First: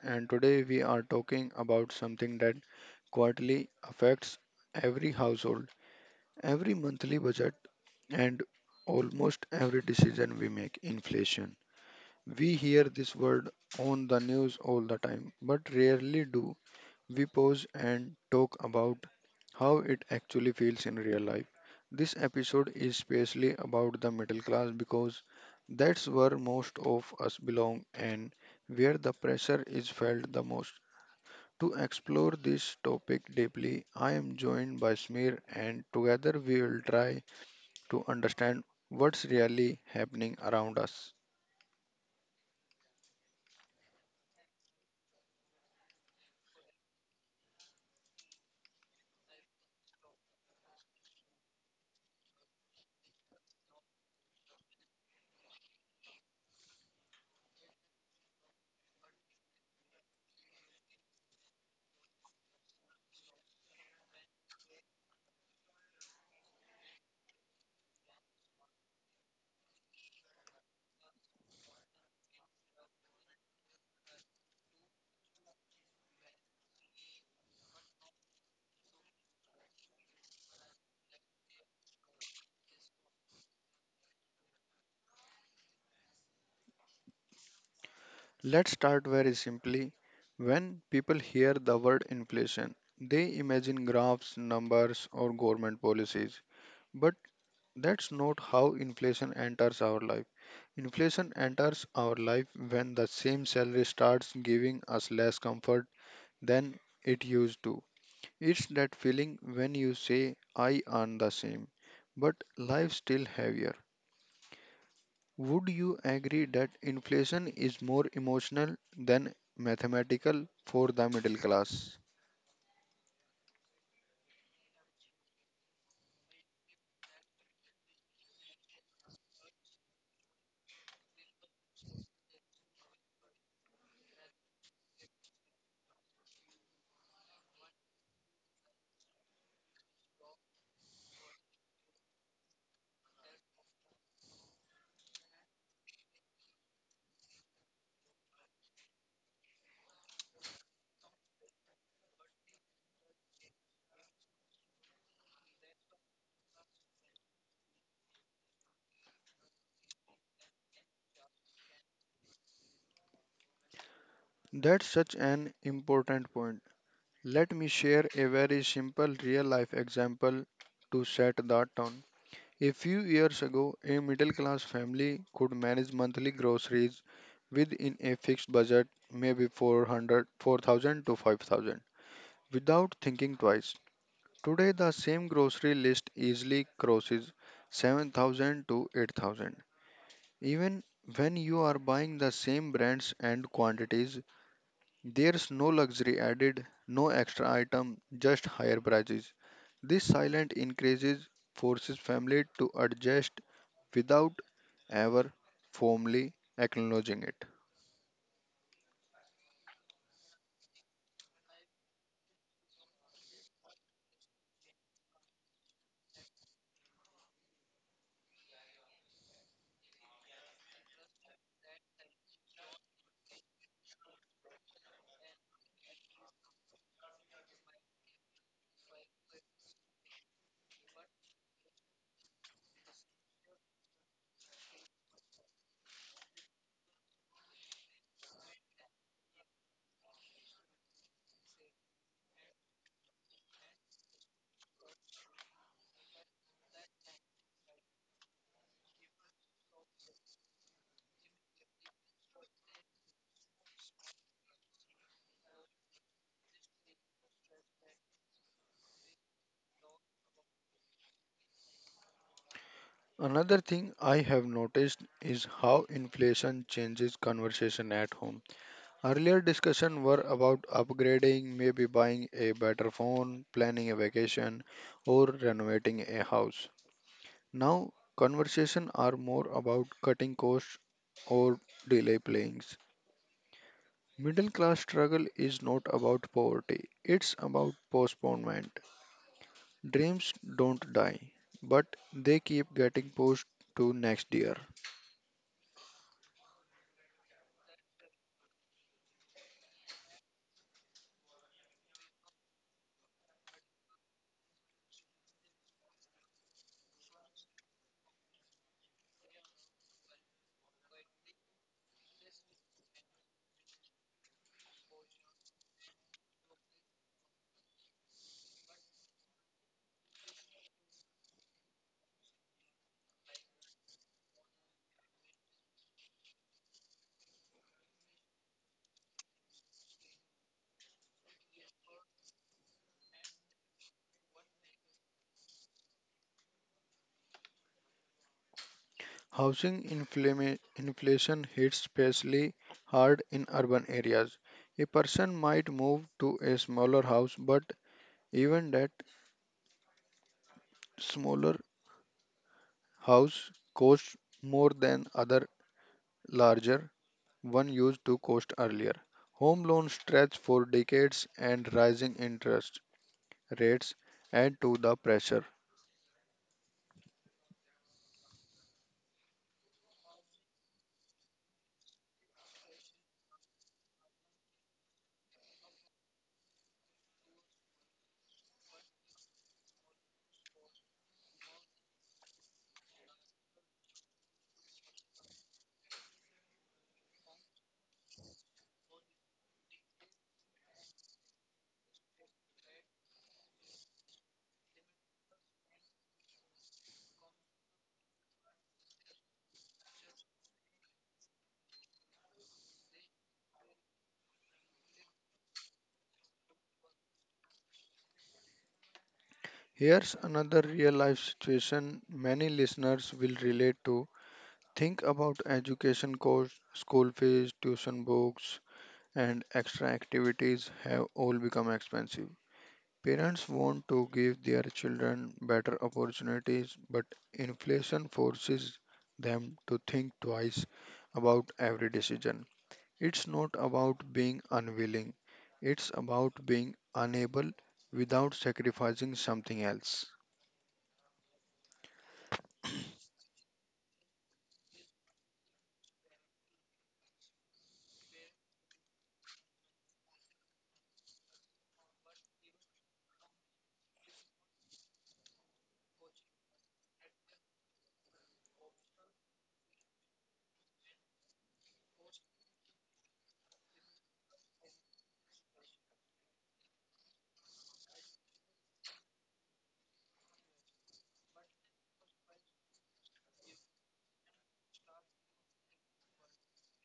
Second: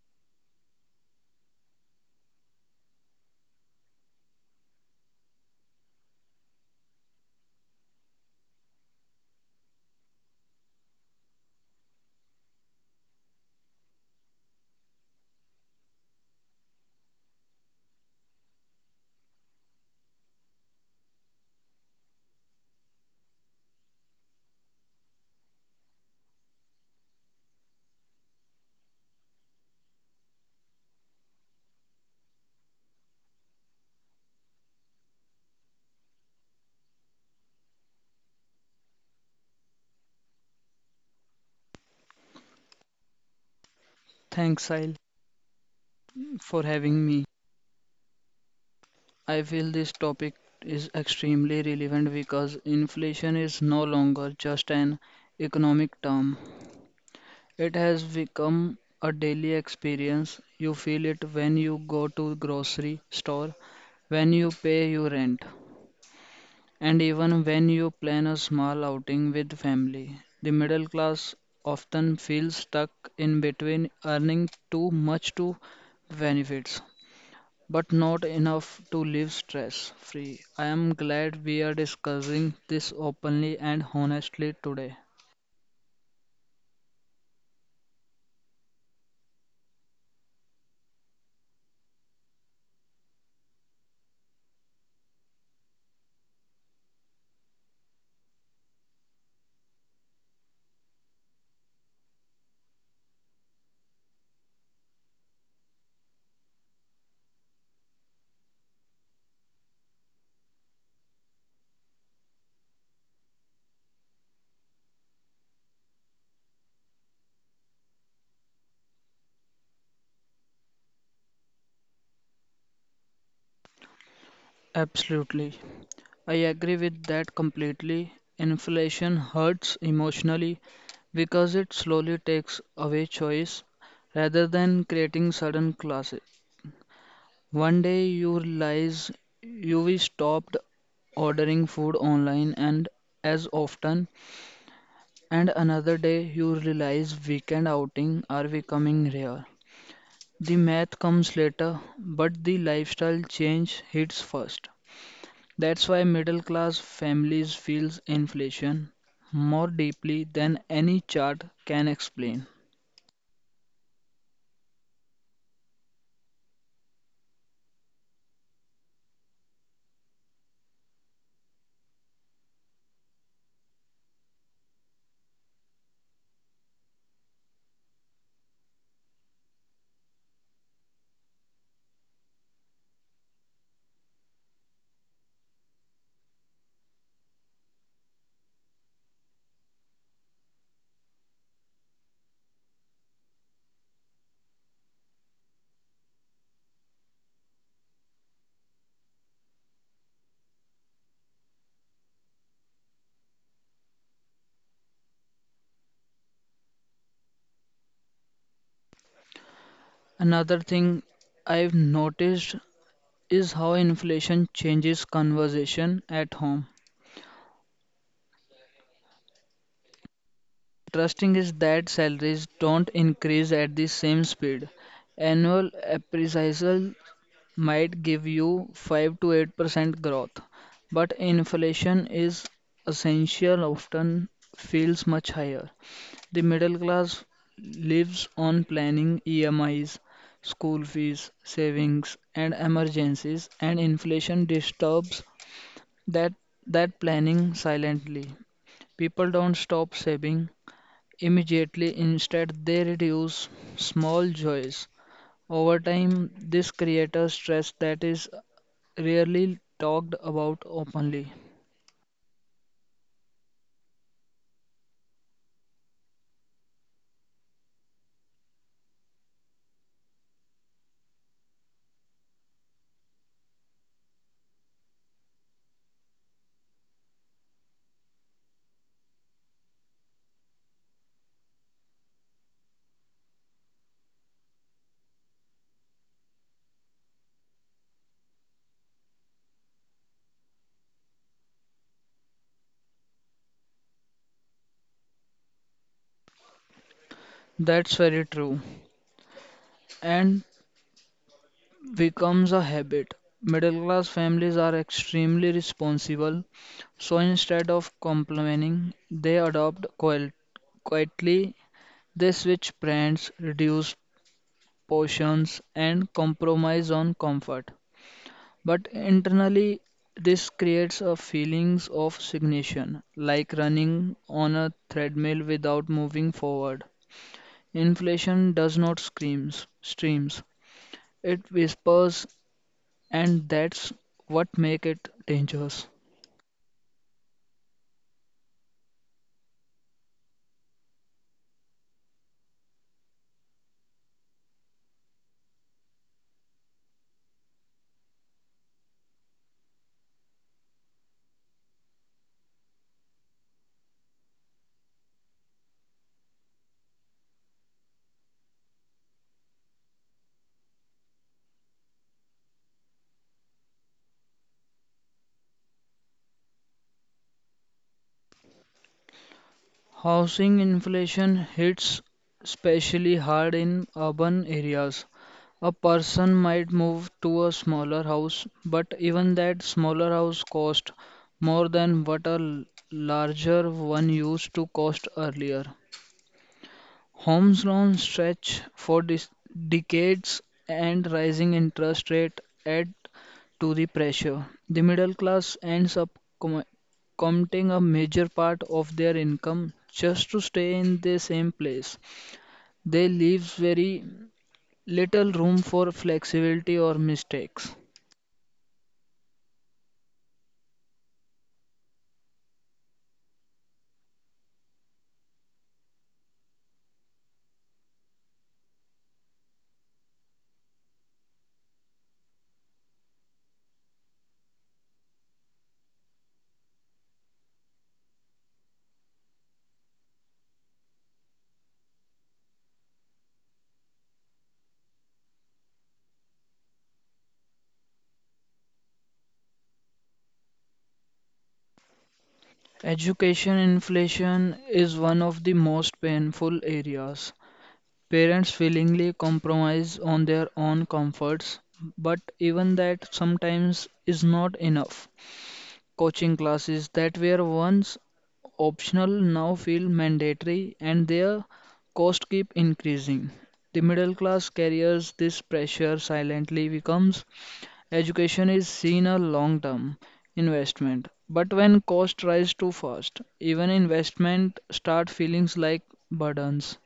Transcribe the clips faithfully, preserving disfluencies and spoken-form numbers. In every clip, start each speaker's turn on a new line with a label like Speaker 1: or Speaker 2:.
Speaker 1: and today we are talking about something that quietly affects every household, every monthly budget, and almost every decision we make inflation. We hear this word on the news all the time, but rarely do we pause and talk about how it actually feels in real life. This episode is especially about the middle class because that's where most of us belong and where the pressure is felt the most. To explore this topic deeply, I am joined by Smear and together we will try to understand what's really happening around us.
Speaker 2: Thanks, Sahil, for having me. I feel this topic is extremely relevant because inflation is no longer just an economic term. It has become a daily experience. You feel it when you go to grocery store, when you pay your rent, and even when you plan a small outing with family. The middle class often feels stuck in between earning too much to benefits but not enough to live stress free. I am glad we are discussing this openly and honestly today.
Speaker 1: Let's start very simply. When people hear the word inflation, they imagine graphs, numbers, or government policies. But that's not how inflation enters our life. Inflation enters our life when the same salary starts giving us less comfort than it used to. It's that feeling when you say, I earn the same, but life's still heavier. Would you agree that inflation is more emotional than mathematical for the middle class?
Speaker 2: Absolutely. I agree with that completely. Inflation hurts emotionally because it slowly takes away choice rather than creating sudden classes. One day you realize you stopped ordering food online and as often. And another day you realize weekend outing are becoming rare. The math comes later, but the lifestyle change hits first. That's why middle class families feels inflation more deeply than any chart can explain.
Speaker 1: That's such an important point. Let me share a very simple real life example to set that tone. A few years ago, a middle class family could manage monthly groceries within a fixed budget, maybe four hundred, four thousand to five thousand, without thinking twice. Today, the same grocery list easily crosses seven thousand to eight thousand. Even when you are buying the same brands and quantities, there's no luxury added, no extra item, just higher prices. This silent increases forces family to adjust without ever formally acknowledging it.
Speaker 2: Another thing I've noticed is how inflation changes conversation at home. Trusting is that salaries don't increase at the same speed. Annual appraisal might give you five to eight percent growth, but inflation is essential often feels much higher. The middle class lives on planning E M Is, school fees, savings, and emergencies, and inflation disturbs that that planning silently. People don't stop saving immediately, instead they reduce small joys. Over time, this creates stress that is rarely talked about openly.
Speaker 1: Another thing I have noticed is how inflation changes conversation at home. Earlier discussion were about upgrading, maybe buying a better phone, planning a vacation, or renovating a house. Now conversation are more about cutting costs or delay playings. Middle class struggle is not about poverty, it's about postponement. Dreams don't die, but they keep getting pushed to next year.
Speaker 2: That's very true. And becomes a habit. Middle class families are extremely responsible, so instead of complaining, they adopt quiet, quietly. They switch brands, reduce portions, and compromise on comfort. But internally, this creates a feelings of stagnation, like running on a treadmill without moving forward. Inflation does not screams, streams. It whispers and that's what make it dangerous.
Speaker 1: Housing inflama- inflation hits especially hard in urban areas. A person might move to a smaller house, but even that smaller house costs more than other larger one used to cost earlier. Home loans stretch for decades and rising interest rates add to the pressure.
Speaker 2: Housing inflation hits especially hard in urban areas. A person might move to a smaller house, but even that smaller house costs more than what a l- larger one used to cost earlier. Home's loan stretch for dis- decades and rising interest rate add to the pressure. The middle class ends up committing a major part of their income just to stay in the same place. They leaves very little room for flexibility or mistakes.
Speaker 1: Here's another real life situation many listeners will relate to. Think about education costs, school fees, tuition books, and extra activities have all become expensive. Parents want to give their children better opportunities, but inflation forces them to think twice about every decision. It's not about being unwilling, it's about being unable without sacrificing something else.
Speaker 2: Education inflation is one of the most painful areas. Parents willingly compromise on their own comforts, but even that sometimes is not enough. Coaching classes that were once optional now feel mandatory and their costs keep increasing. The middle class carries this pressure silently becomes education is seen a long term investment. But when cost rise too fast, even investment start feelings like burdens.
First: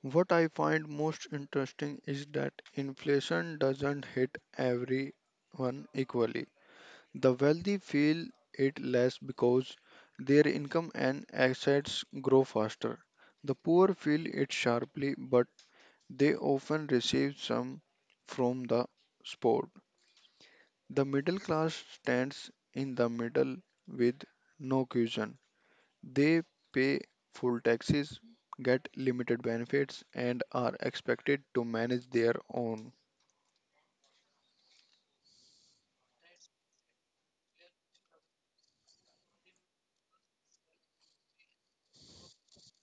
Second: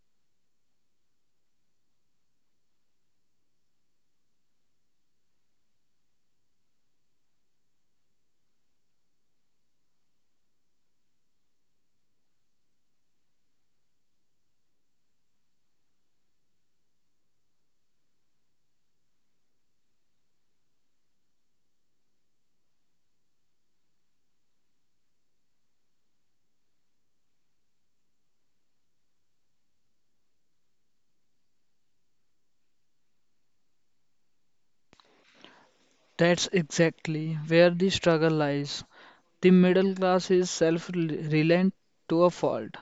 Speaker 1: What I find most interesting is that inflation doesn't hit everyone equally. The wealthy feel it less because their income and assets grow faster. The poor feel it sharply, but they often receive some from the sport. The middle class stands in the middle with no cushion. They pay full taxes, get limited benefits, and are expected to manage their own.
Speaker 2: That's exactly where the struggle lies. The middle class is self-reliant to a fault.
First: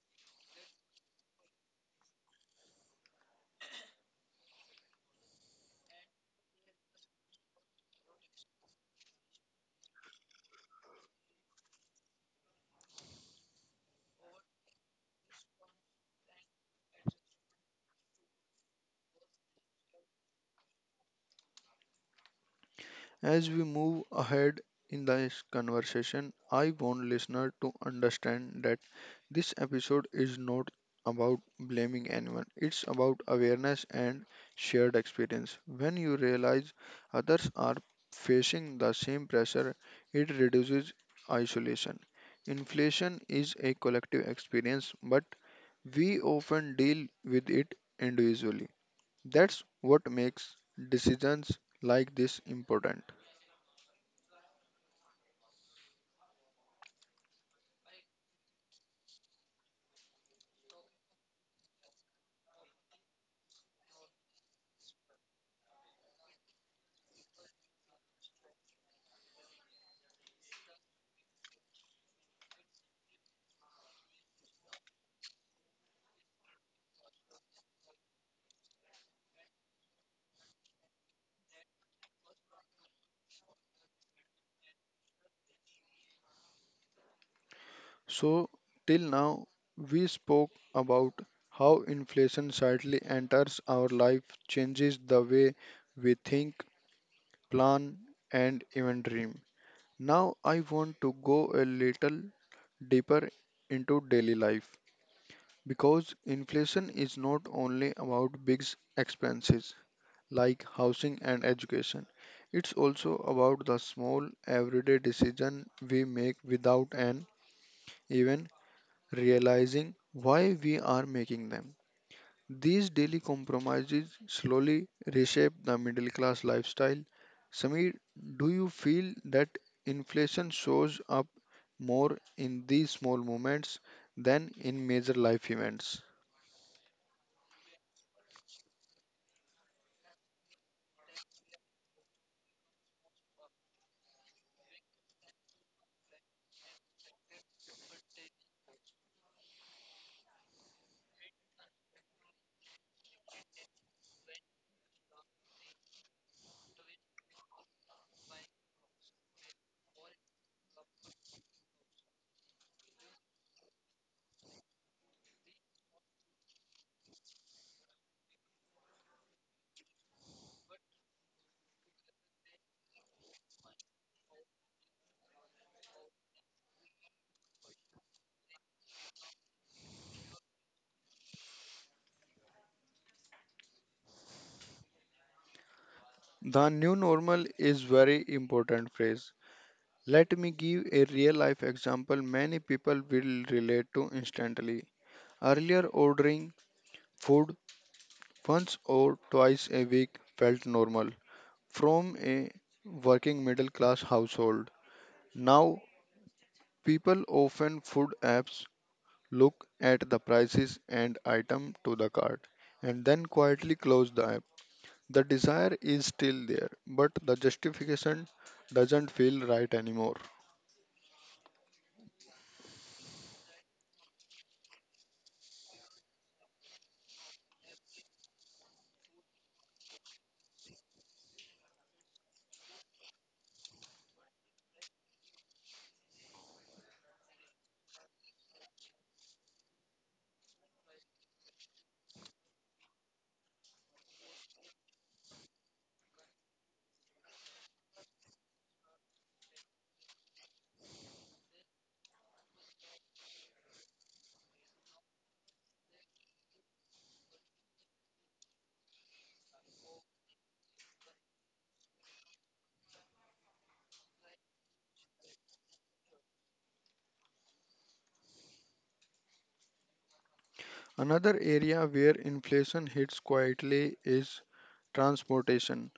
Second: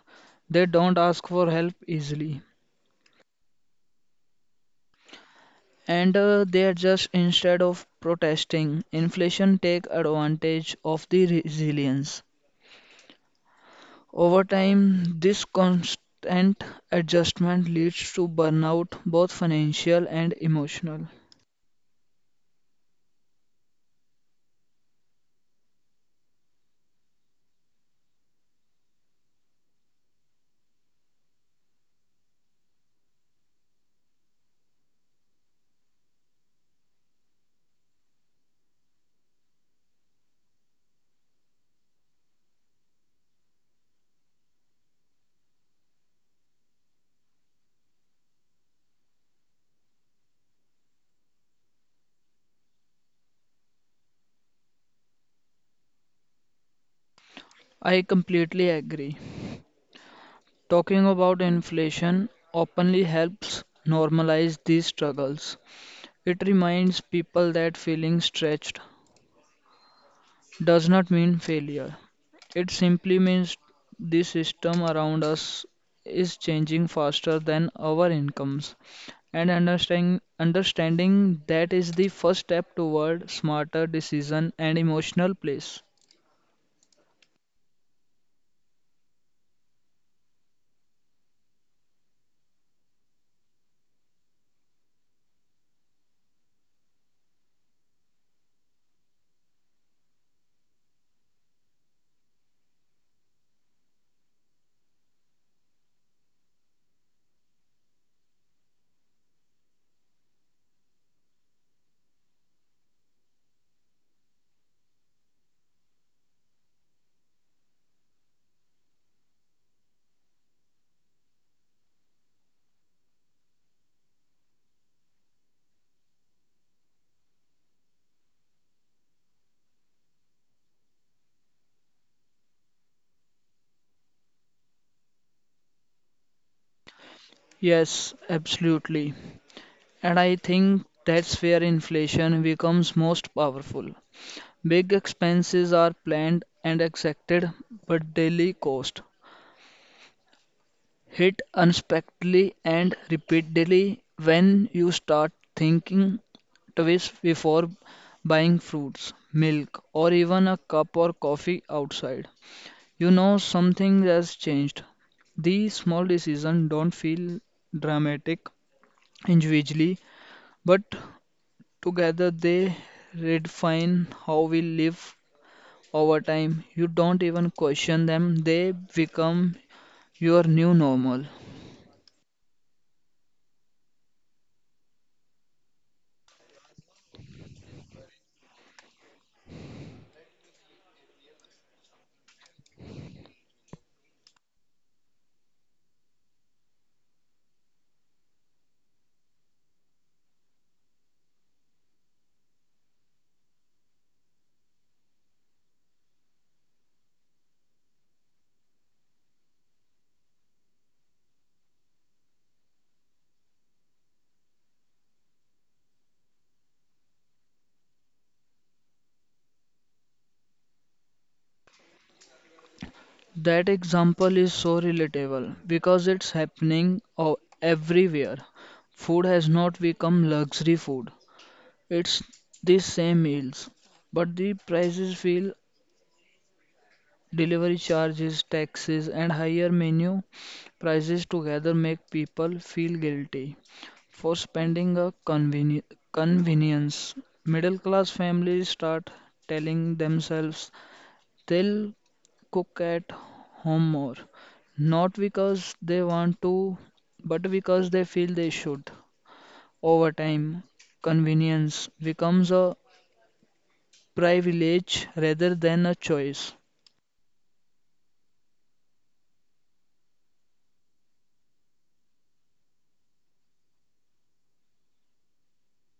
Speaker 2: They don't ask for help easily, and uh, they adjust instead of protesting. Inflation take advantage of the resilience. Over time, this constant adjustment leads to burnout, both financial and emotional.
Speaker 1: As we move ahead in this conversation, I want listeners to understand that this episode is not about blaming anyone. It's about awareness and shared experience. When you realize others are facing the same pressure, it reduces isolation. Inflation is a collective experience, but we often deal with it individually. That's what makes decisions like this important.
Speaker 2: I completely agree. Talking about inflation openly helps normalize these struggles. It reminds people that feeling stretched does not mean failure. It simply means the system around us is changing faster than our incomes. And understanding, understanding that is the first step toward smarter decision and emotional place.
Speaker 1: So, till now, we spoke about how inflation slightly enters our life, changes the way we think, plan, and even dream. Now, I want to go a little deeper into daily life because inflation is not only about big expenses like housing and education. It's also about the small everyday decision we make without an even realizing why we are making them. These daily compromises slowly reshape the middle class lifestyle. Samir, do you feel that inflation shows up more in these small moments than in major life events?
Speaker 2: Yes, absolutely. And I think that's where inflation becomes most powerful. Big expenses are planned and exacted, but daily costs hit unexpectedly and repeatedly when you start thinking twice before buying fruits, milk, or even a cup or coffee outside. You know something has changed. These small decisions don't feel dramatic individually, but together they redefine how we live. Over time, you don't even question them, they become your new normal.
Speaker 1: The new normal is very important phrase. Let me give a real life example many people will relate to instantly. Earlier ordering food once or twice a week felt normal. From a working middle class household. Now, people often food apps look at the prices and item to the cart and then quietly close the app. The desire is still there, but the justification doesn't feel right anymore.
Speaker 2: That example is so relatable because it's happening o- everywhere. Food has not become luxury food, it's the same meals, but the prices feel. Delivery charges, taxes, and higher menu prices together make people feel guilty for spending a conveni- convenience. Middle class families start telling themselves they'll cook at home more, not because they want to, but because they feel they should. Over time, convenience becomes a privilege rather than a choice.
Speaker 1: Another area where inflation hits quietly is transportation.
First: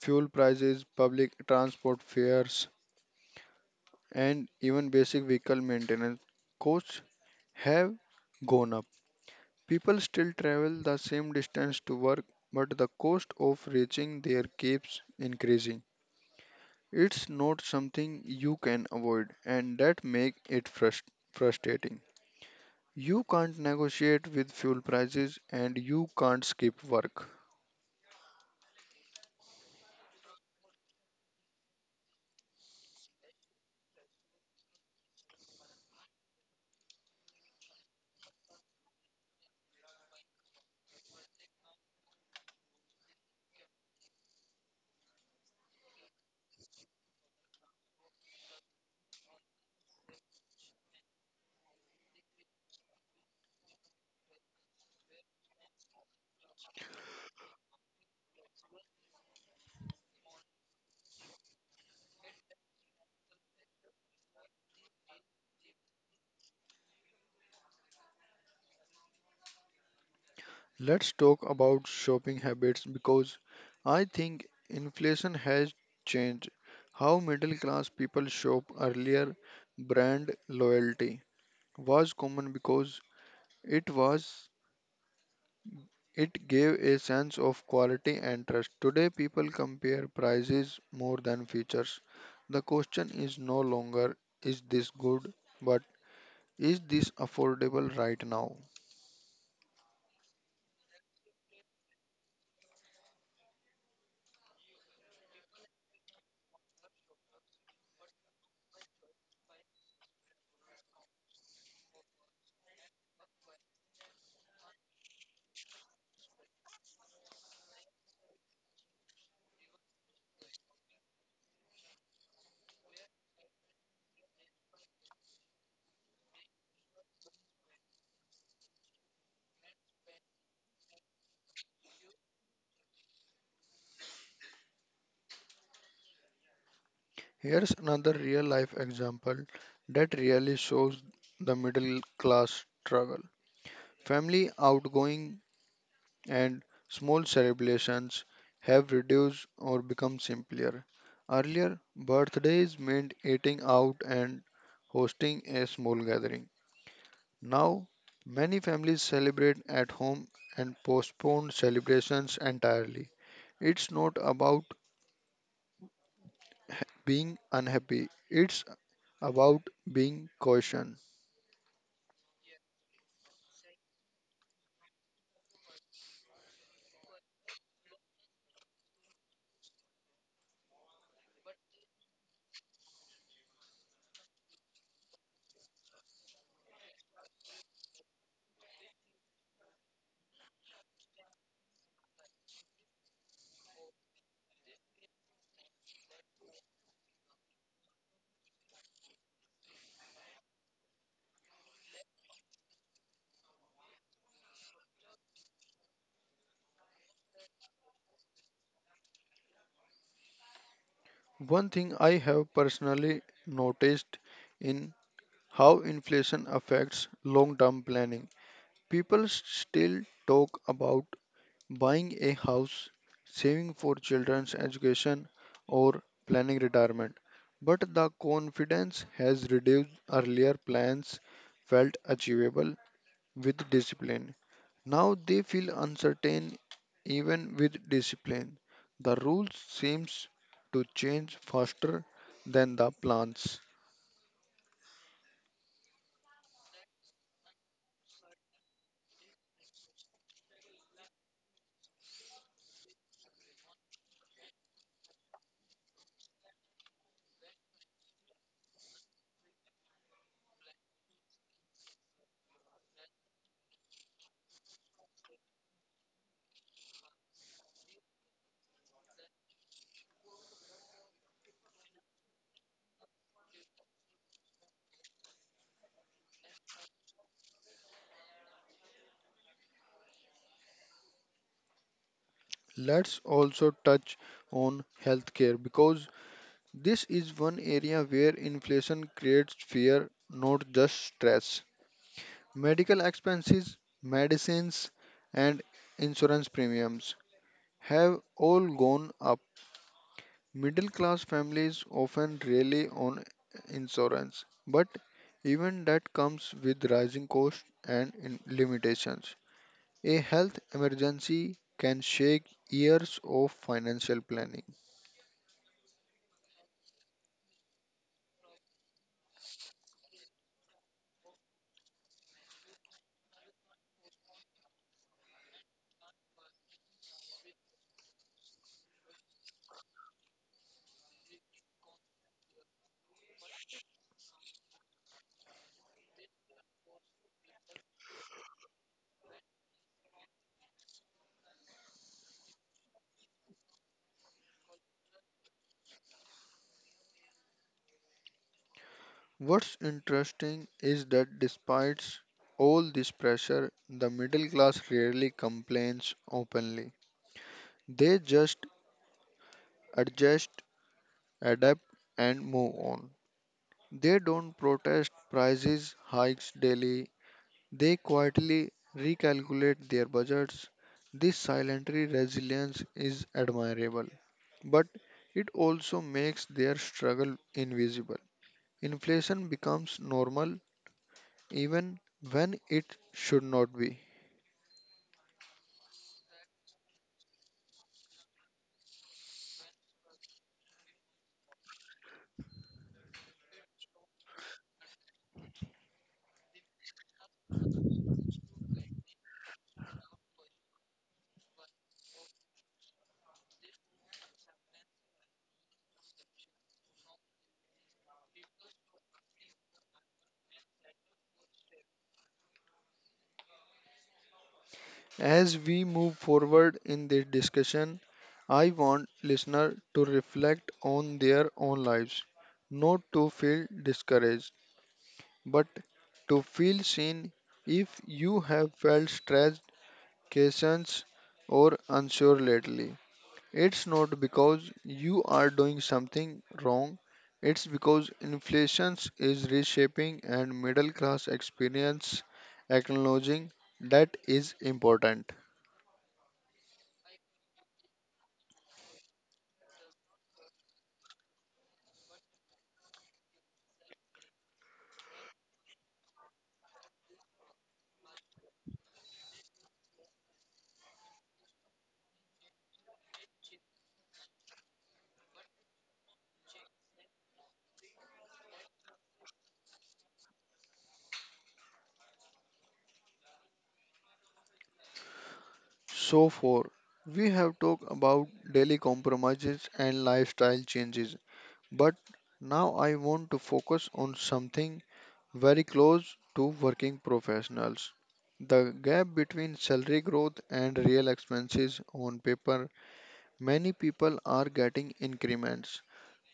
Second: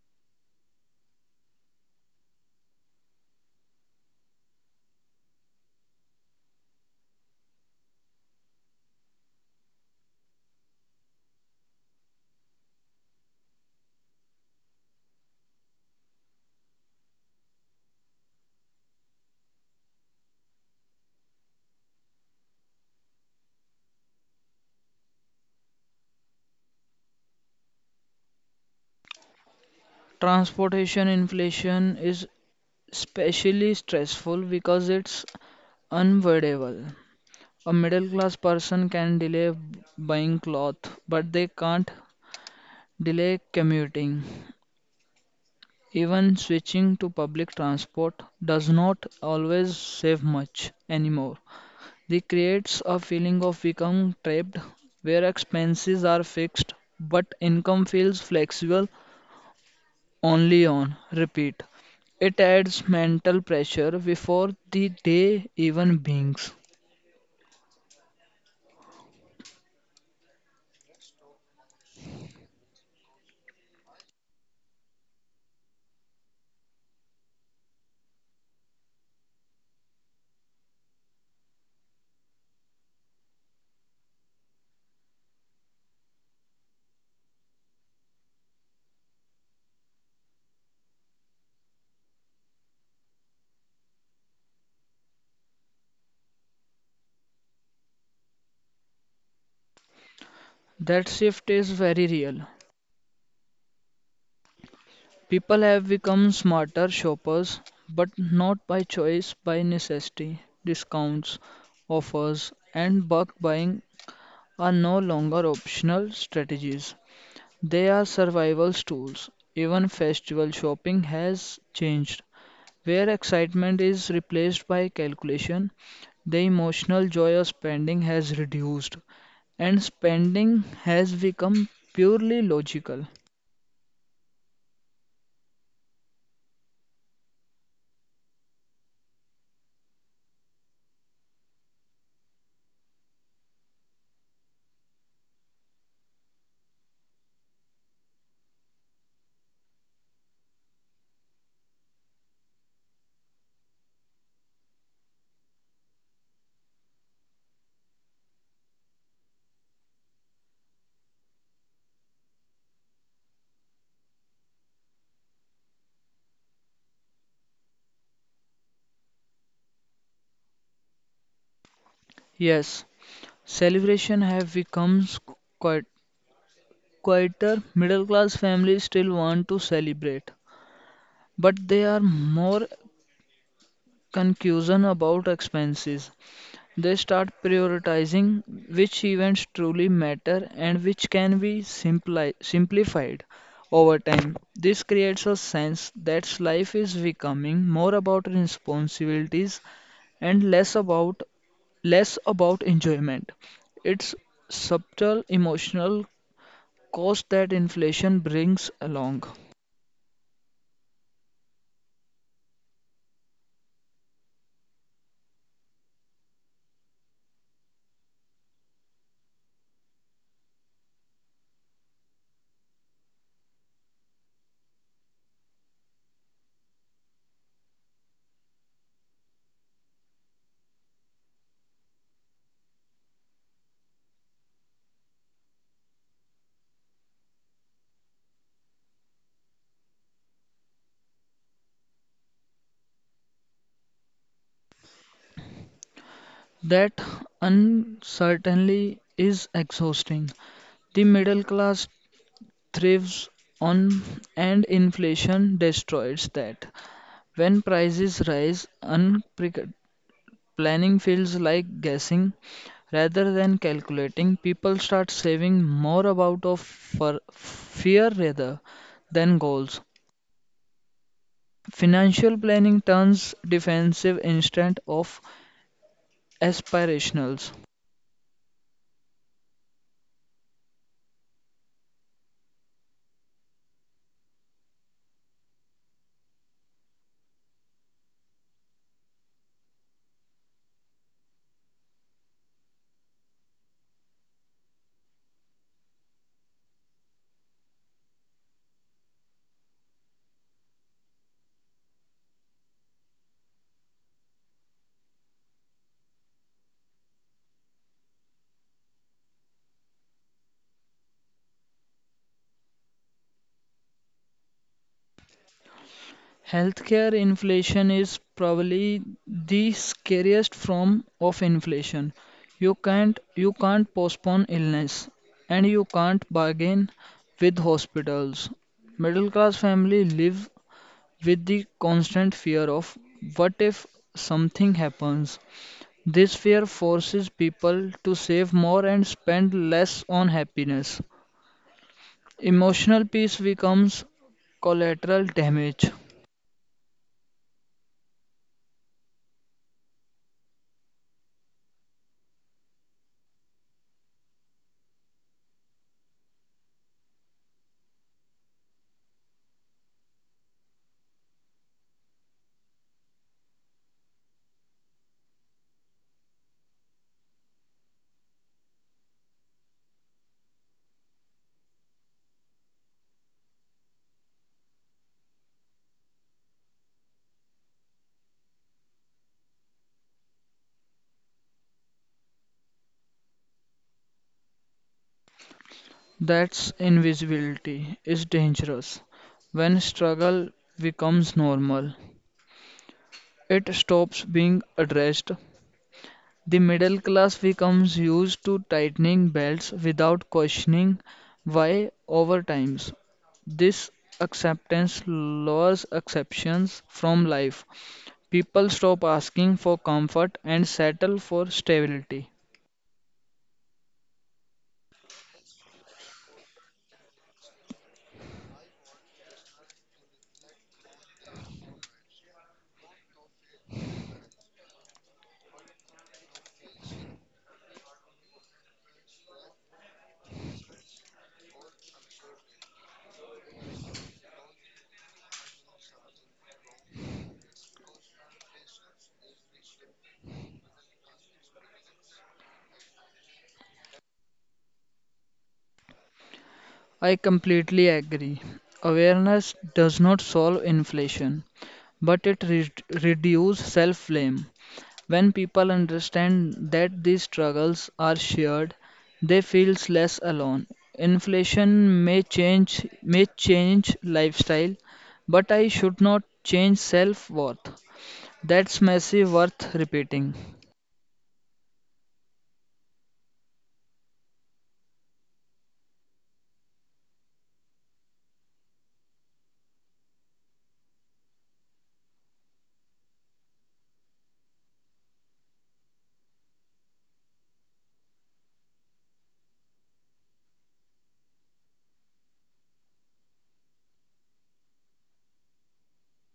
Speaker 1: Fuel prices, public transport fares, and even basic vehicle maintenance costs have gone up. People still travel the same distance to work, but the cost of reaching there keeps increasing. It's not something you can avoid, and that makes it frust- frustrating. You can't negotiate with fuel prices and you can't skip work.
Speaker 2: Transportation inflation is especially stressful because it's unavoidable. A middle class person can delay buying cloth, but they can't delay commuting. Even switching to public transport does not always save much anymore. This creates a feeling of becoming trapped where expenses are fixed but income feels flexible only on repeat. It adds mental pressure before the day even begins.
Speaker 1: Let's talk about shopping habits because I think inflation has changed how middle class people shop earlier. Brand loyalty was common because it was it gave a sense of quality and trust. Today, people compare prices more than features. The question is no longer is this good, but is this affordable right now?
Speaker 2: That shift is very real. People have become smarter shoppers, but not by choice, by necessity. Discounts, offers, and bulk buying are no longer optional strategies. They are survival tools. Even festival shopping has changed, where excitement is replaced by calculation. The emotional joy of spending has reduced, and spending has become purely logical.
Speaker 1: Here's another real life example that really shows the middle class struggle. Family outgoing and small celebrations have reduced or become simpler. Earlier, birthdays meant eating out and hosting a small gathering. Now, many families celebrate at home and postpone celebrations entirely. It's not about ha- being unhappy, it's about being cautious.
Speaker 2: Yes, celebration have become quiet, quieter. Middle class families still want to celebrate, but they are more confusion about expenses. They start prioritizing which events truly matter and which can be simpli- simplified over time. This creates a sense that life is becoming more about responsibilities and less about less about enjoyment. It's subtle emotional cost that inflation brings along.
Speaker 1: One thing I have personally noticed in how inflation affects long term planning. People s- still talk about buying a house, saving for children's education, or planning retirement, but the confidence has reduced. Earlier plans felt achievable with discipline. Now they feel uncertain even with discipline. The rules seems to change faster than the plans.
Speaker 2: That uncertainty is exhausting. The middle class thrives on and inflation destroys that. When prices rise, unpre- planning feels like guessing rather than calculating. People start saving more about of for fear rather than goals. Financial planning turns defensive instead of aspirationals.
Speaker 1: Let's also touch on healthcare because this is one area where inflation creates fear, not just stress. Medical expenses, medicines, and insurance premiums have all gone up. Middle class families often rely on insurance, but even that comes with rising costs and in- limitations. A health emergency can shake years of financial planning.
Speaker 2: Healthcare inflation is probably the scariest form of inflation. You can't you can't postpone illness and you can't bargain with hospitals. Middle class family live with the constant fear of what if something happens. This fear forces people to save more and spend less on happiness. Emotional peace becomes collateral damage.
Speaker 1: What's interesting is that despite all this pressure, the middle class rarely complains openly. They just adjust, adapt, and move on. They don't protest prices hikes daily. They quietly recalculate their budgets. This silent resilience is admirable, but it also makes their struggle invisible. Inflation becomes normal even when it should not be.
Speaker 2: That's invisibility is dangerous. When struggle becomes normal, it stops being addressed. The middle class becomes used to tightening belts without questioning why over times. This acceptance lowers exceptions from life. People stop asking for comfort and settle for stability.
Speaker 1: As we move forward in this discussion, I want listeners to reflect on their own lives, not to feel discouraged, but to feel seen if you have felt stressed, questions, or unsure lately. It's not because you are doing something wrong, it's because inflation is reshaping and middle class experience acknowledging that is important.
Speaker 2: I completely agree. Awareness does not solve inflation, but it re- reduces self blame. When people understand that these struggles are shared, they feel less alone. Inflation may change may change lifestyle, but I should not change self worth. That's massive worth repeating.
Speaker 1: So far, we have talked about daily compromises and lifestyle changes, but now I want to focus on something very close to working professionals. The gap between salary growth and real expenses on paper. Many people are getting increments,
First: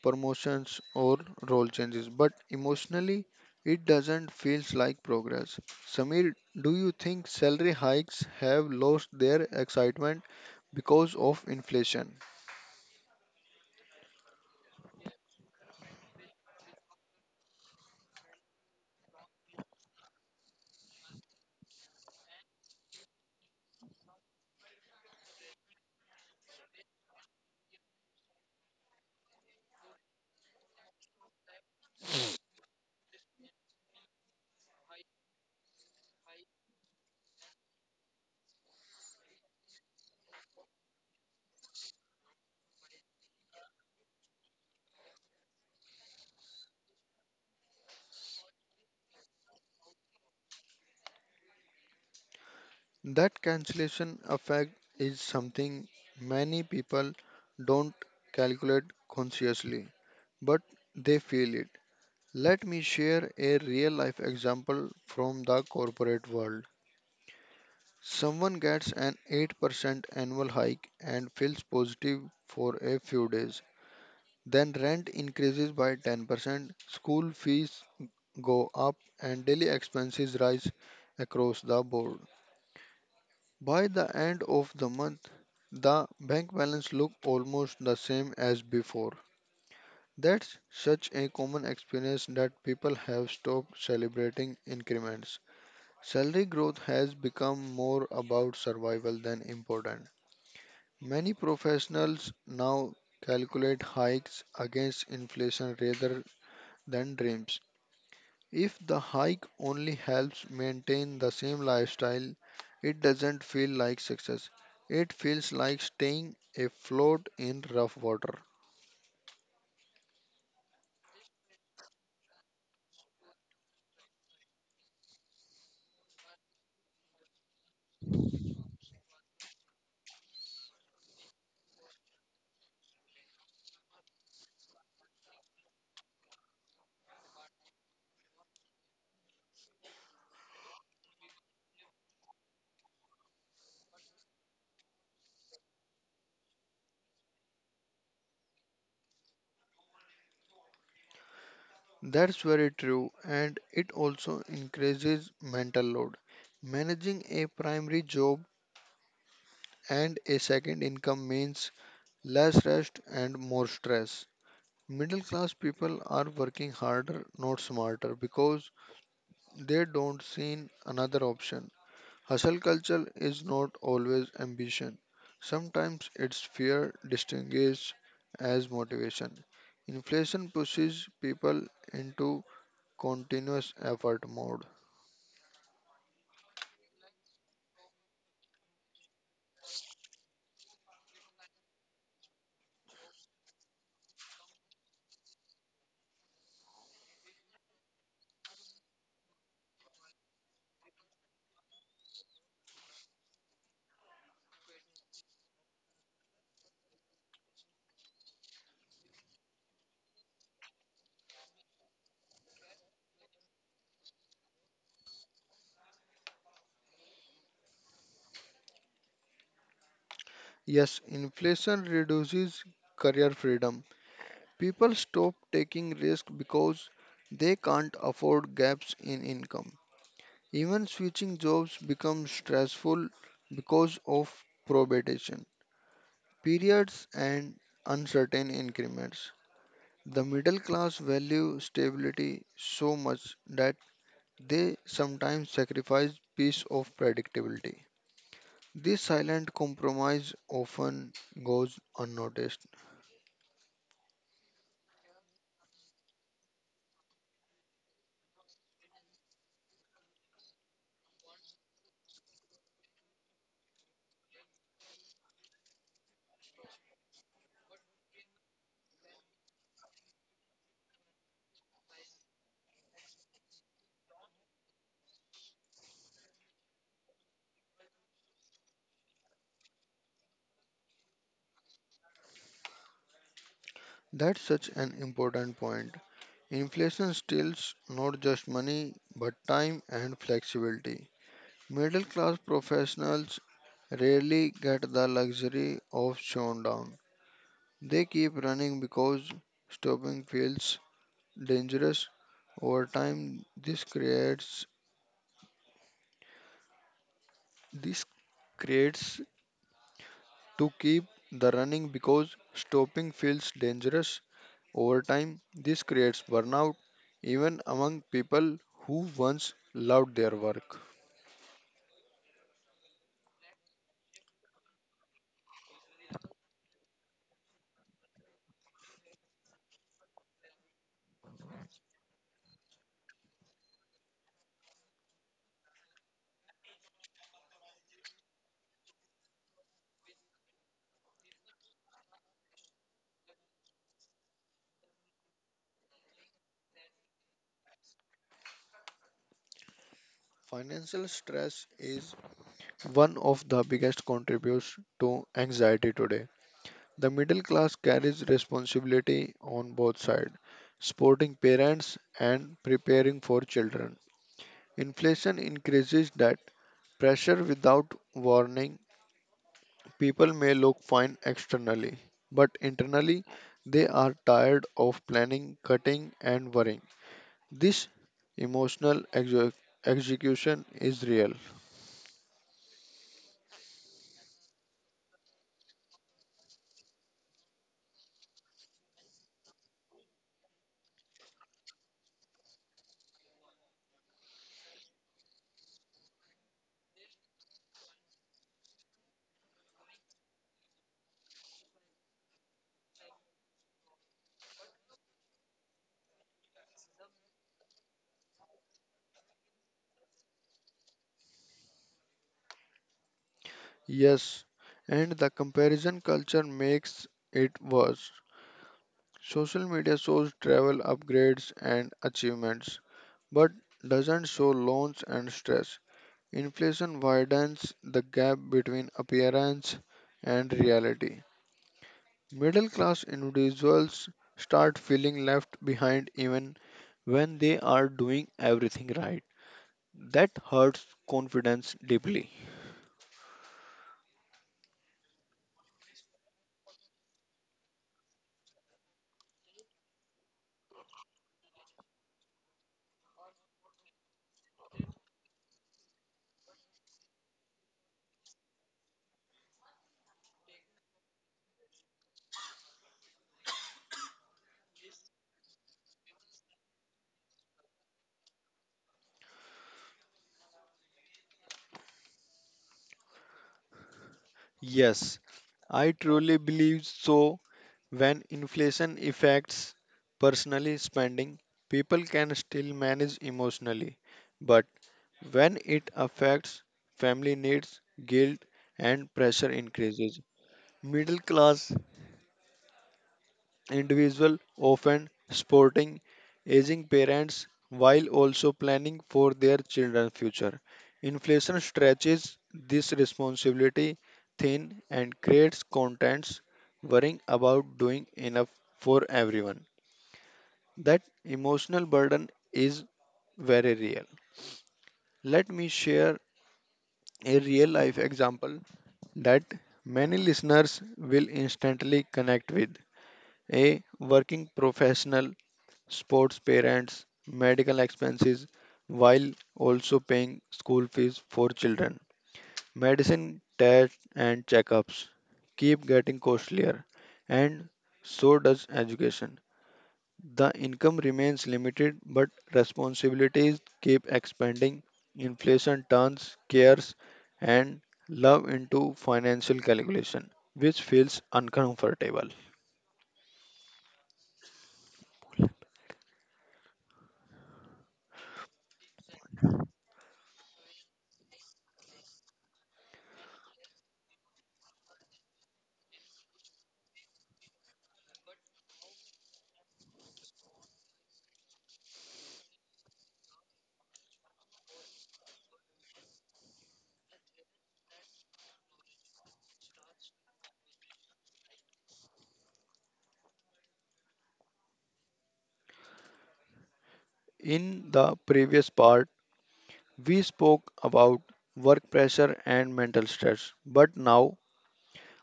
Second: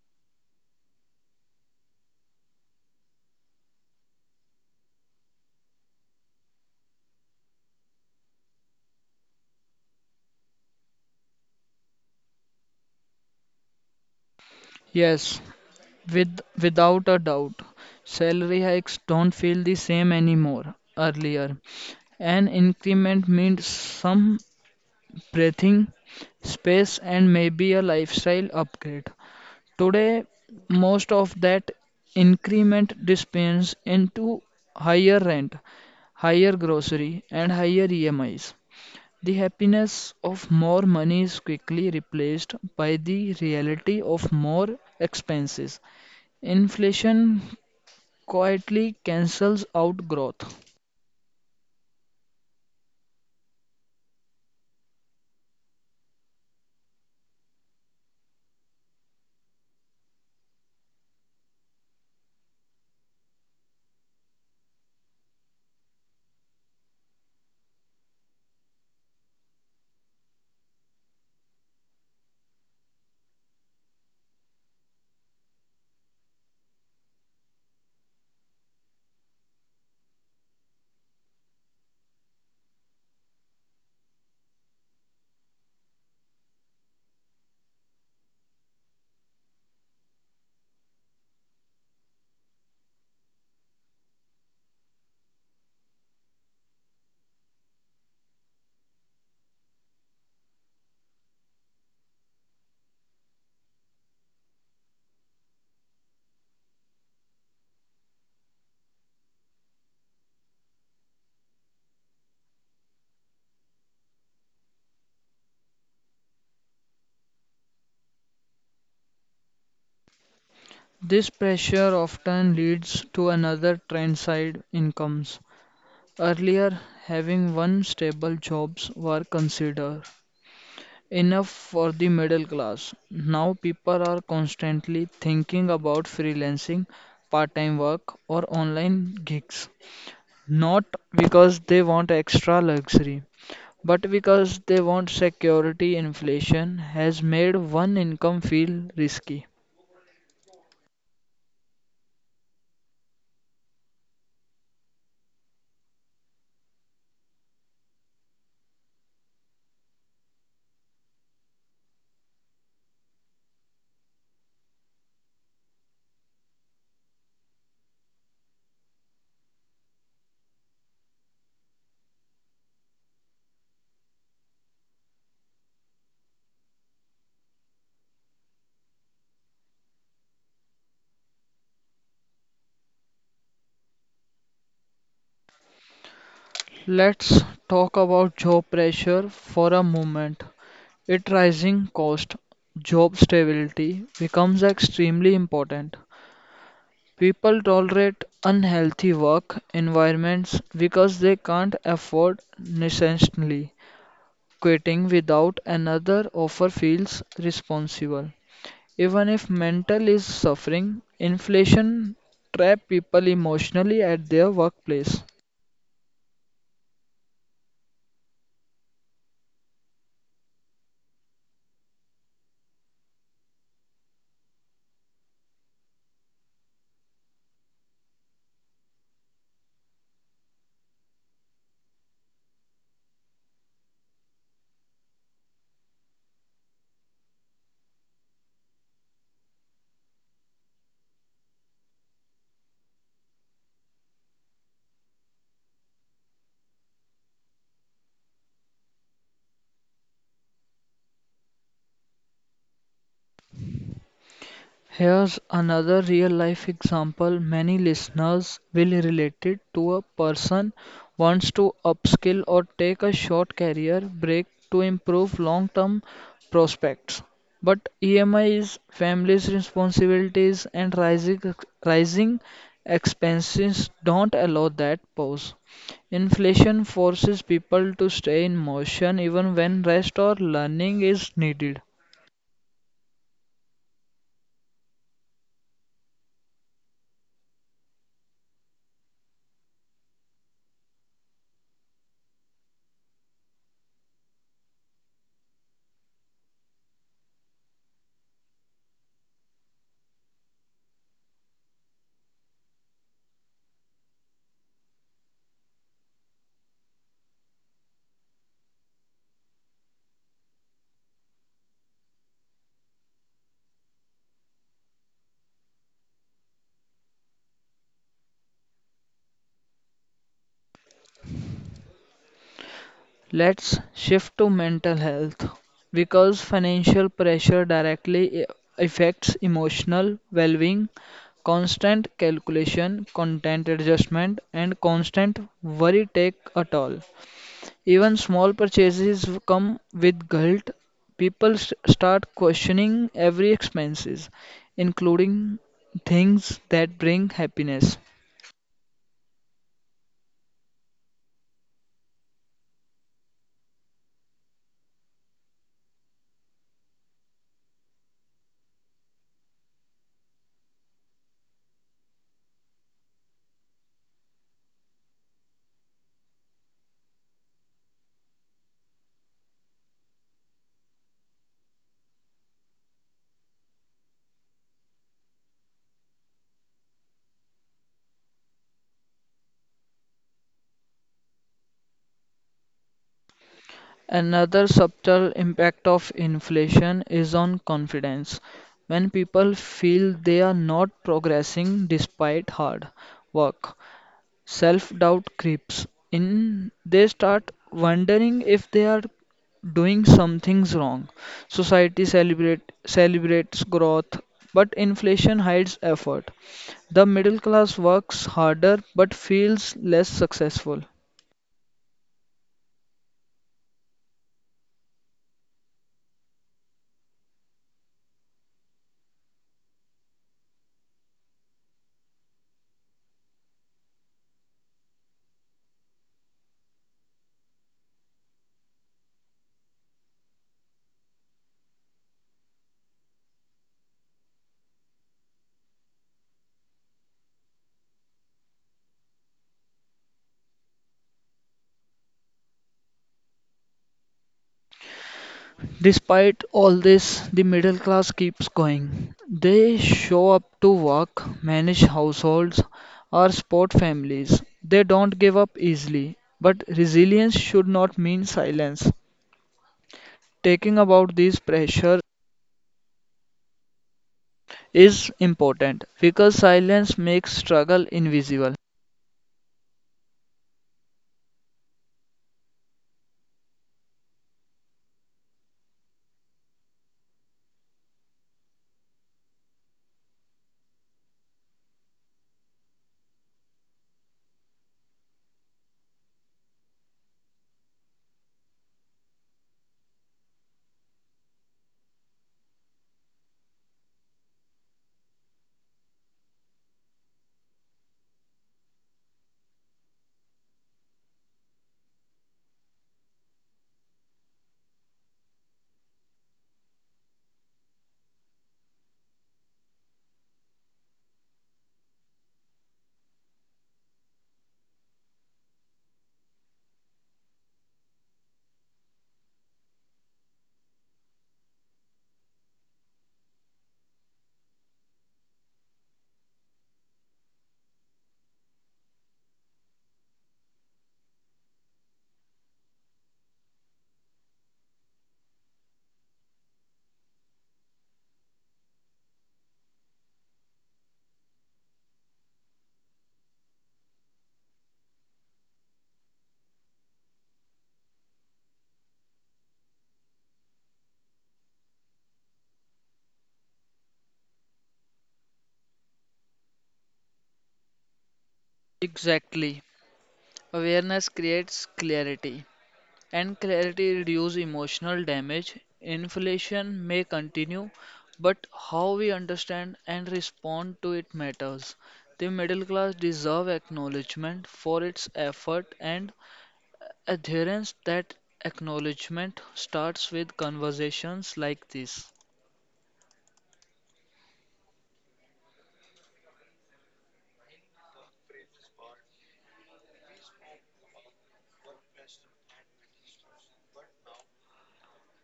Speaker 1: promotions, or role changes, but emotionally, it doesn't feel like progress. Samir, do you think salary hikes have lost their excitement because of inflation?
Speaker 2: Yes, with without a doubt, salary hikes don't feel the same anymore earlier. An increment meant some breathing space and maybe a lifestyle upgrade. Today, most of that increment dispense into higher rent, higher grocery, and higher E M Is. The happiness of more money is quickly replaced by the reality of more expenses. Inflation quietly cancels out growth.
Speaker 1: That cancellation effect is something many people don't calculate consciously, but they feel it. Let me share a real life example from the corporate world. Someone gets an eight percent annual hike and feels positive for a few days. Then rent increases by ten percent, school fees go up, and daily expenses rise across the board. By the end of the month, the bank balance looks almost the same as before. That's such a common experience that people have stopped celebrating increments. Salary growth has become more about survival than important. Many professionals now calculate hikes against inflation rather than dreams. If the hike only helps maintain the same lifestyle, it doesn't feel like success. It feels like staying afloat in rough water.
Speaker 2: This pressure often leads to another trend side incomes. Earlier, having one stable jobs were considered enough for the middle class. Now people are constantly thinking about freelancing, part-time work, or online gigs. Not because they want extra luxury, but because they want security. Inflation has made one income feel risky.
Speaker 1: That's very true, and it also increases mental load. Managing a primary job and a second income means less rest and more stress. Middle class people are working harder, not smarter, because they don't see another option. Hustle culture is not always ambition. Sometimes it's fear disguised as motivation. Inflation pushes people into continuous effort mode.
Speaker 2: Let's talk about job pressure for a moment. It rising cost, job stability becomes extremely important. People tolerate unhealthy work environments because they can't afford necessarily. Quitting without another offer feels responsible. Even if mental is suffering, inflation trap people emotionally at their workplace.
Speaker 1: Yes, inflation reduces career freedom. People stop taking risks because they can't afford gaps in income. Even switching jobs becomes stressful because of probation periods and uncertain increments. The middle class value stability so much that they sometimes sacrifice peace of predictability. This silent compromise often goes unnoticed.
Speaker 2: Here's another real-life example many listeners will relate it to: a person wants to upskill or take a short career break to improve long-term prospects. But E M Is, family's responsibilities, and rising rising expenses don't allow that pause. Inflation forces people to stay in motion even when rest or learning is needed.
Speaker 1: That's such an important point. Inflation steals not just money but time and flexibility. Middle class professionals rarely get the luxury of showdown. They keep running because stopping feels dangerous. Over time, this creates this creates to keep the running because stopping feels dangerous. Over time, this creates burnout even among people who once loved their work.
Speaker 2: Let's shift to mental health because financial pressure directly i- affects emotional well being. Constant calculation, content adjustment, and constant worry take a toll. Even small purchases come with guilt. People s- start questioning every expenses, including things that bring happiness.
Speaker 1: Financial stress is one of the biggest contributors to anxiety today. The middle class carries responsibility on both sides, supporting parents and preparing for children. Inflation increases that pressure without warning. People may look fine externally, but internally they are tired of planning, cutting, and worrying. This emotional exec- execution is real.
Speaker 2: Another subtle impact of inflation is on confidence. When people feel they are not progressing despite hard work, self-doubt creeps in. They start wondering if they are doing something's wrong. Society celebrate celebrates growth, but inflation hides effort. The middle class works harder but feels less successful.
Speaker 1: Yes, and the comparison culture makes it worse. Social media shows travel upgrades and achievements, but doesn't show loans and stress. Inflation widens the gap between appearance and reality. Middle class individuals start feeling left behind even when they are doing everything right. That hurts confidence deeply.
Speaker 2: Despite all this, the middle class keeps going. They show up to work, manage households, or support families. They don't give up easily. But resilience should not mean silence. Taking about these pressures is important because silence makes struggle invisible.
Speaker 1: Yes, I truly believe so. When inflation affects personally spending, people can still manage emotionally. But when it affects family needs, guilt and pressure increases. Middle class individual often supporting aging parents while also planning for their children's future. Inflation stretches this responsibility thin and creates contents worrying about doing enough for everyone. That emotional burden is very real. Let me share a real life example that many listeners will instantly connect with. A working professional, sports parents, medical expenses, while also paying school fees for children. Medicine, tests, and checkups keep getting costlier, and so does education. The income remains limited, but responsibilities keep expanding. Inflation turns cares and love into financial calculation, which feels uncomfortable.
Speaker 2: Exactly. Awareness creates clarity and clarity reduce emotional damage. Inflation may continue, but how we understand and respond to it matters. The middle class deserve acknowledgement for its effort and adherence that acknowledgement starts with conversations like this.
Speaker 1: In the previous part, we spoke about work pressure and mental stress, but now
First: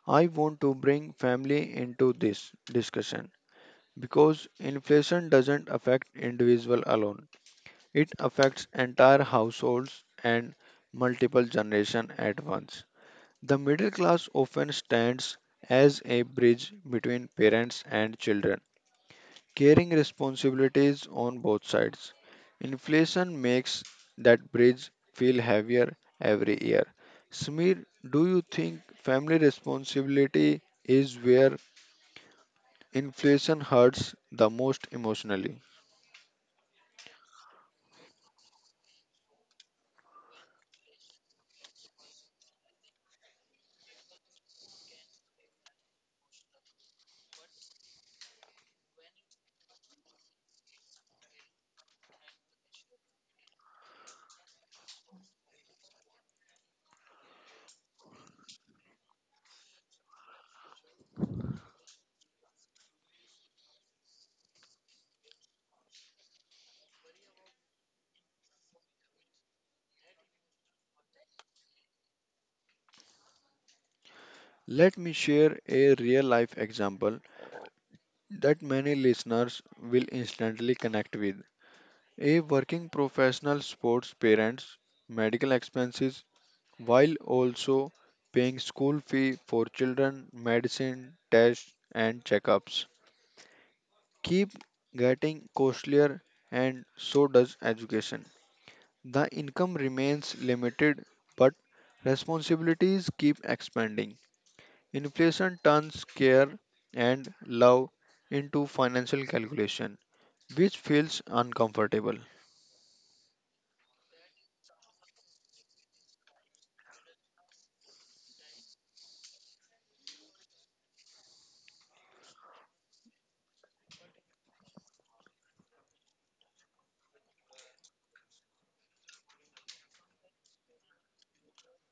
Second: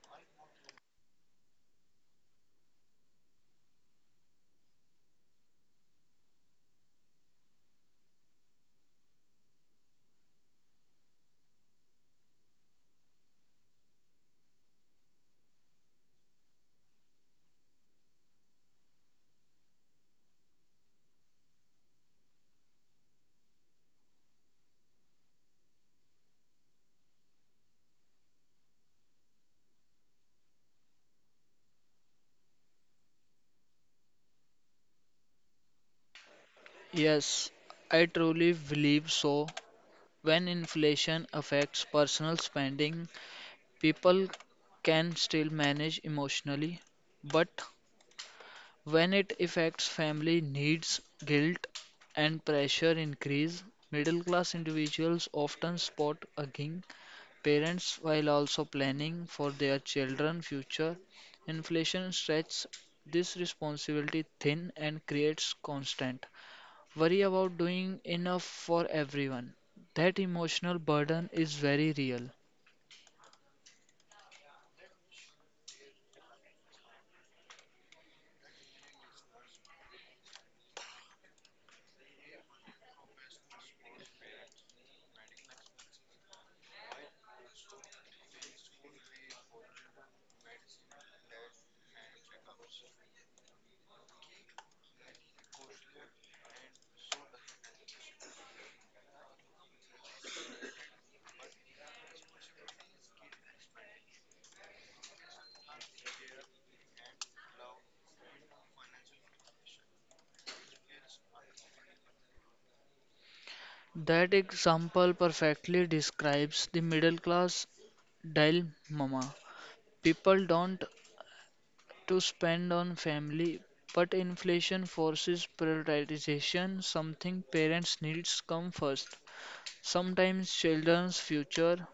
Speaker 1: I want to bring family into this discussion because inflation doesn't affect individual alone. It affects entire households and multiple generations at once. The middle class often stands as a bridge between parents and children, carrying responsibilities on both sides. Inflation makes that bridge feel heavier every year. Smir, do you think family responsibility is where inflation hurts the most emotionally?
Speaker 2: Yes, I truly believe so. When inflation affects personal spending, people can still manage emotionally, but when it affects family needs, guilt and pressure increase. Middle-class individuals often spot aging parents while also planning for their children's future. Inflation stretches this responsibility thin and creates constant worry about doing enough for everyone. That emotional burden is very real.
Speaker 1: Let me share a real life example that many listeners will instantly connect with. A working professional sports parents medical expenses while also paying school fee for children, medicine, tests and checkups keep getting costlier and so does education. The income remains limited but responsibilities keep expanding. Inflation turns care and love into financial calculation, which feels uncomfortable.
Speaker 2: That example perfectly describes the middle class dilemma. People don't to spend on family, but inflation forces prioritization, something parents' needs come first. Sometimes children's future,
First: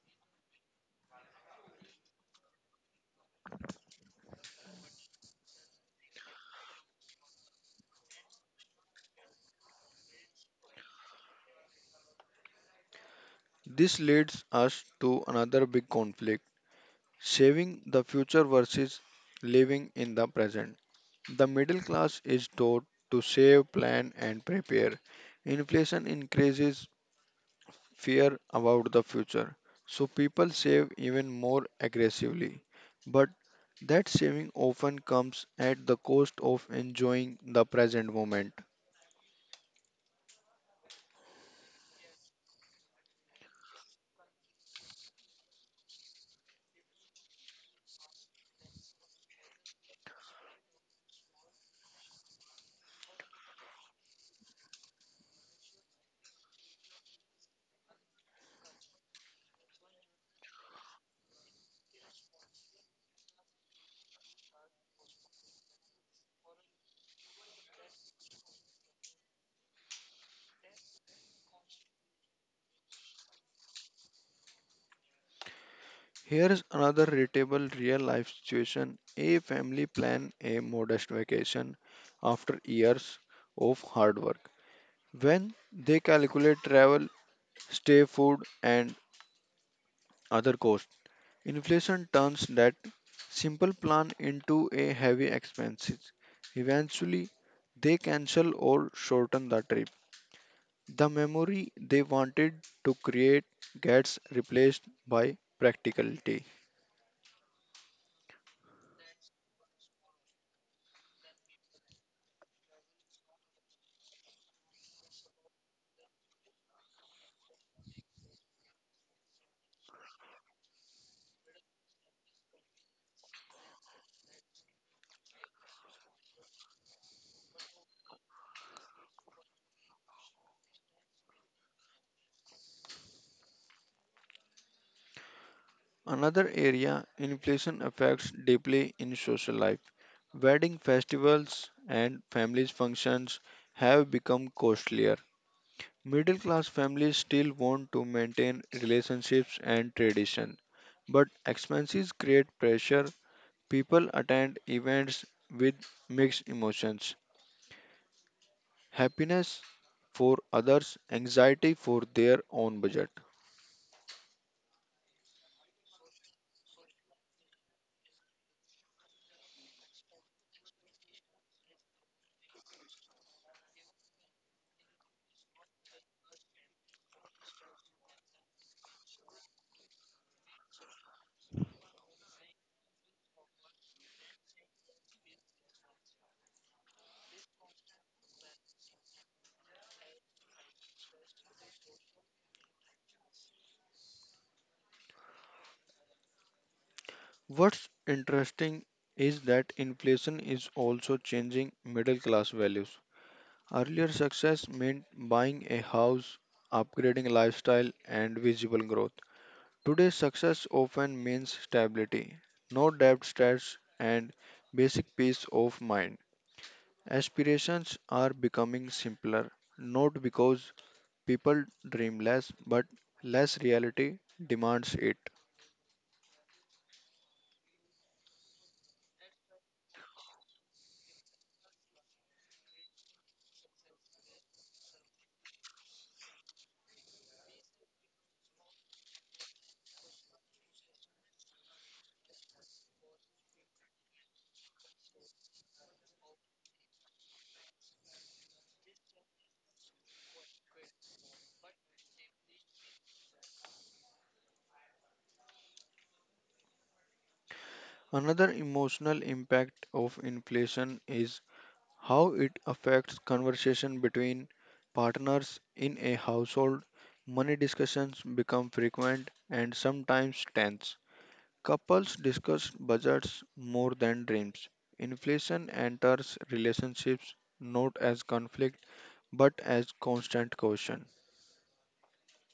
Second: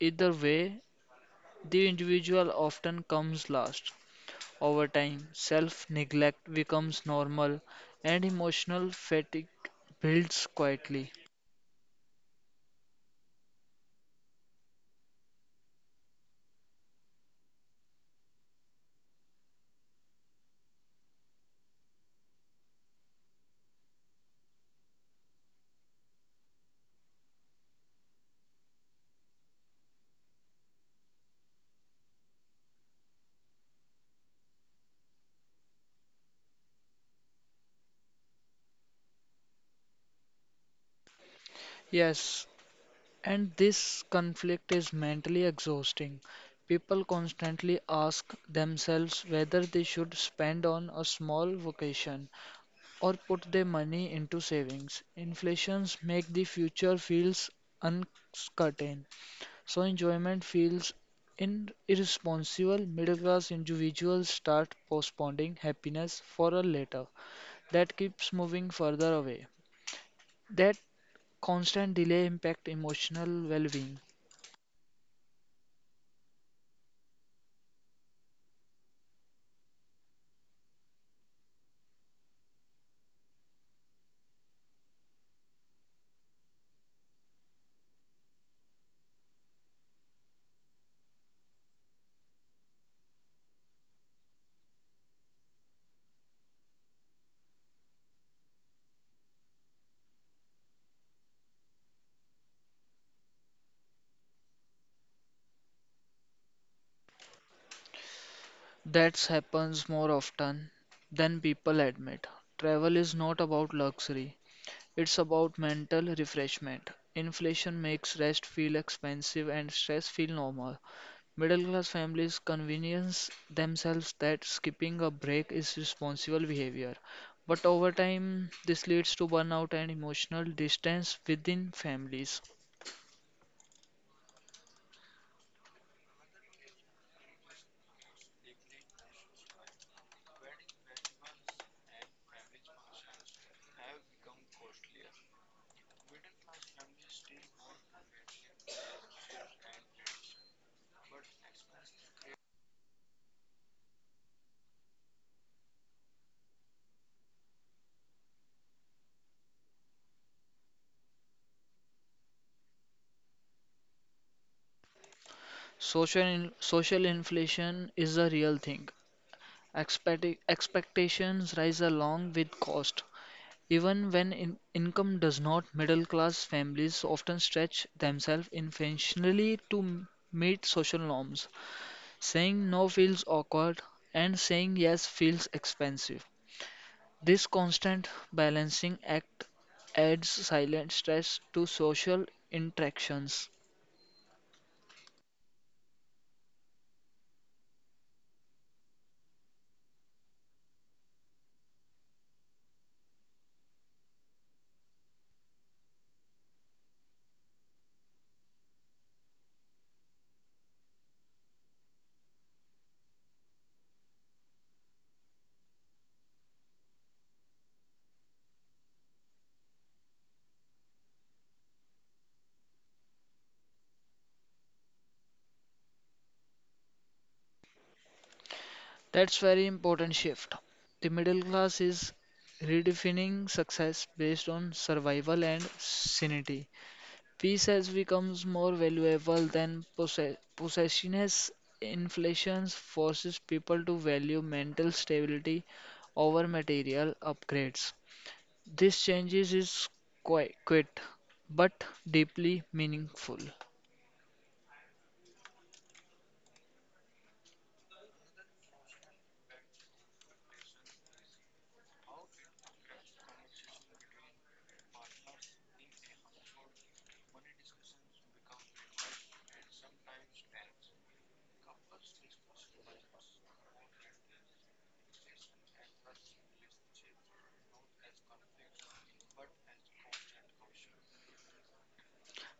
Speaker 2: either way, the individual often comes last. Over time, self neglect becomes normal and emotional fatigue builds quietly.
Speaker 1: This leads us to another big conflict saving the future versus living in the present. The middle class is taught to save, plan, and prepare. Inflation increases fear about the future. So people save even more aggressively. But that saving often comes at the cost of enjoying the present moment.
Speaker 2: Yes, and this conflict is mentally exhausting. People constantly ask themselves whether they should spend on a small vacation or put their money into savings. Inflations make the future feels uncertain, so enjoyment feels in irresponsible. Middle class individuals start postponing happiness for a later that keeps moving further away. That constant delay impact emotional well-being.
Speaker 1: Here's another relatable real life situation. A family plan a modest vacation after years of hard work. When they calculate travel, stay, food, and other costs, inflation turns that simple plan into a heavy expenses. Eventually, they cancel or shorten the trip. The memory they wanted to create gets replaced by practicality.
Speaker 2: That happens more often than people admit. Travel is not about luxury, it's about mental refreshment. Inflation makes rest feel expensive and stress feel normal. Middle class families convince themselves that skipping a break is responsible behavior. But over time, this leads to burnout and emotional distance within families.
Speaker 1: Another area inflation affects deeply in social life. Wedding festivals and families functions have become costlier. Middle class families still want to maintain relationships and tradition, but expenses create pressure. People attend events with mixed emotions, happiness for others, anxiety for their own budget.
Speaker 2: Social in- social inflation is a real thing. Expecti- expectations rise along with cost. Even when in- income does not, middle class families often stretch themselves intentionally to m- meet social norms. Saying no feels awkward, and saying yes feels expensive. This constant balancing act adds silent stress to social interactions.
Speaker 1: What's interesting is that inflation is also changing middle class values. Earlier success meant buying a house, upgrading lifestyle, and visible growth. Today, success often means stability, no debt stress, and basic peace of mind. Aspirations are becoming simpler, not because people dream less, but less reality demands it.
Speaker 2: That's very important shift. The middle class is redefining success based on survival and sanity. Peace has become more valuable than possess- possession as inflation forces people to value mental stability over material upgrades. This changes is quite quiet but deeply meaningful.
Speaker 1: Another emotional impact of inflation is how it affects conversation between partners in a household. Money discussions become frequent and sometimes tense. Couples discuss budgets more than dreams. Inflation enters relationships not as conflict but as constant caution.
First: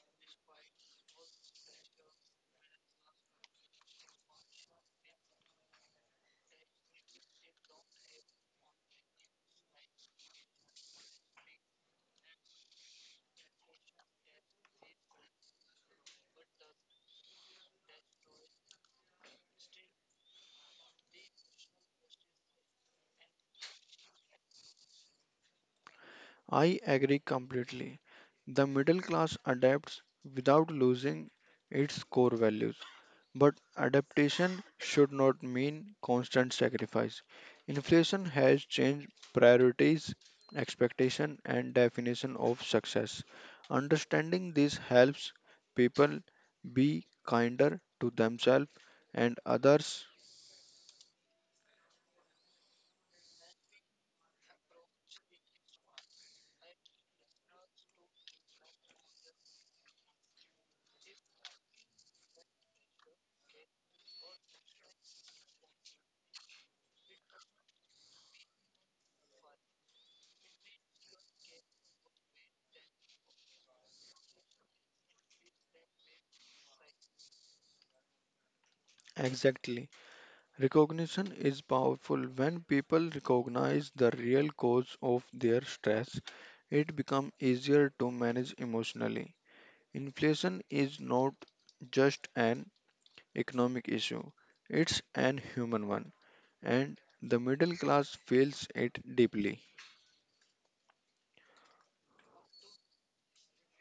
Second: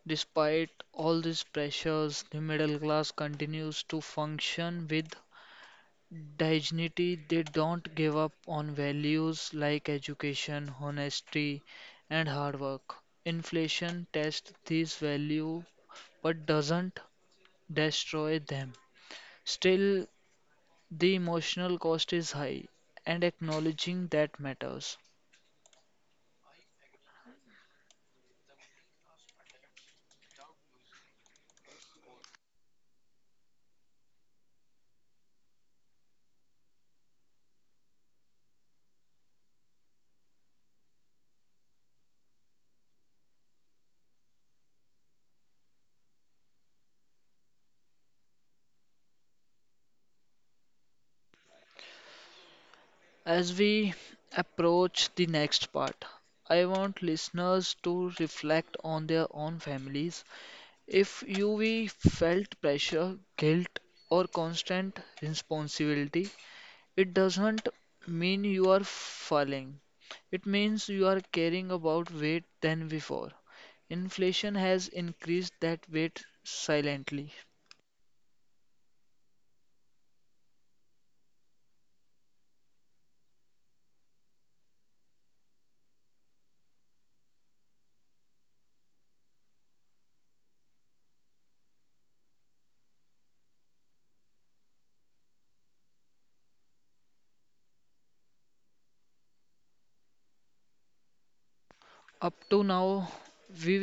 Speaker 2: Despite all these pressures, the middle class continues to function with dignity, they don't give up on values like education, honesty, and hard work. Inflation tests these values but doesn't destroy them. Still, the emotional cost is high, and acknowledging that matters.
Speaker 1: I agree completely. The middle class adapts without losing its core values. But adaptation should not mean constant sacrifice. Inflation has changed priorities, expectation, and definition of success. Understanding this helps people be kinder to themselves and others.
Speaker 2: As we approach the next part, I want listeners to reflect on their own families. If you Yuvi felt pressure, guilt, or constant responsibility, it doesn't mean you are falling. It means you are caring about weight than before. Inflation has increased that weight silently.
Speaker 1: Exactly. Recognition is powerful. When people recognize the real cause of their stress, it becomes easier to manage emotionally. Inflation is not just an economic issue, it's an human one, and the middle class feels it deeply.
Speaker 2: Up to now, we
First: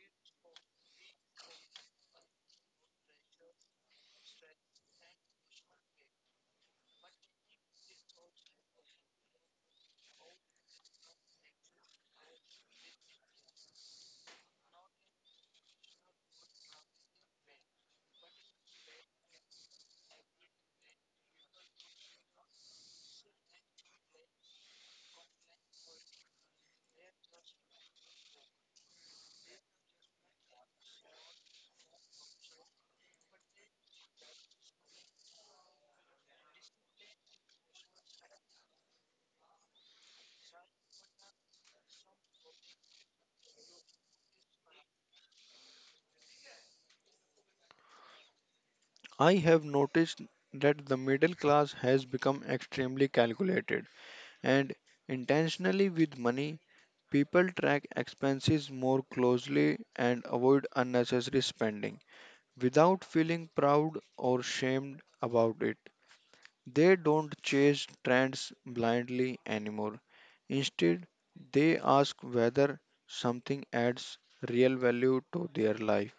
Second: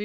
Speaker 1: I have noticed that the middle class has become extremely calculated and intentionally with money. People track expenses more closely and avoid unnecessary spending without feeling proud or shamed about it. They don't chase trends blindly anymore. Instead, they ask whether something adds real value to their life.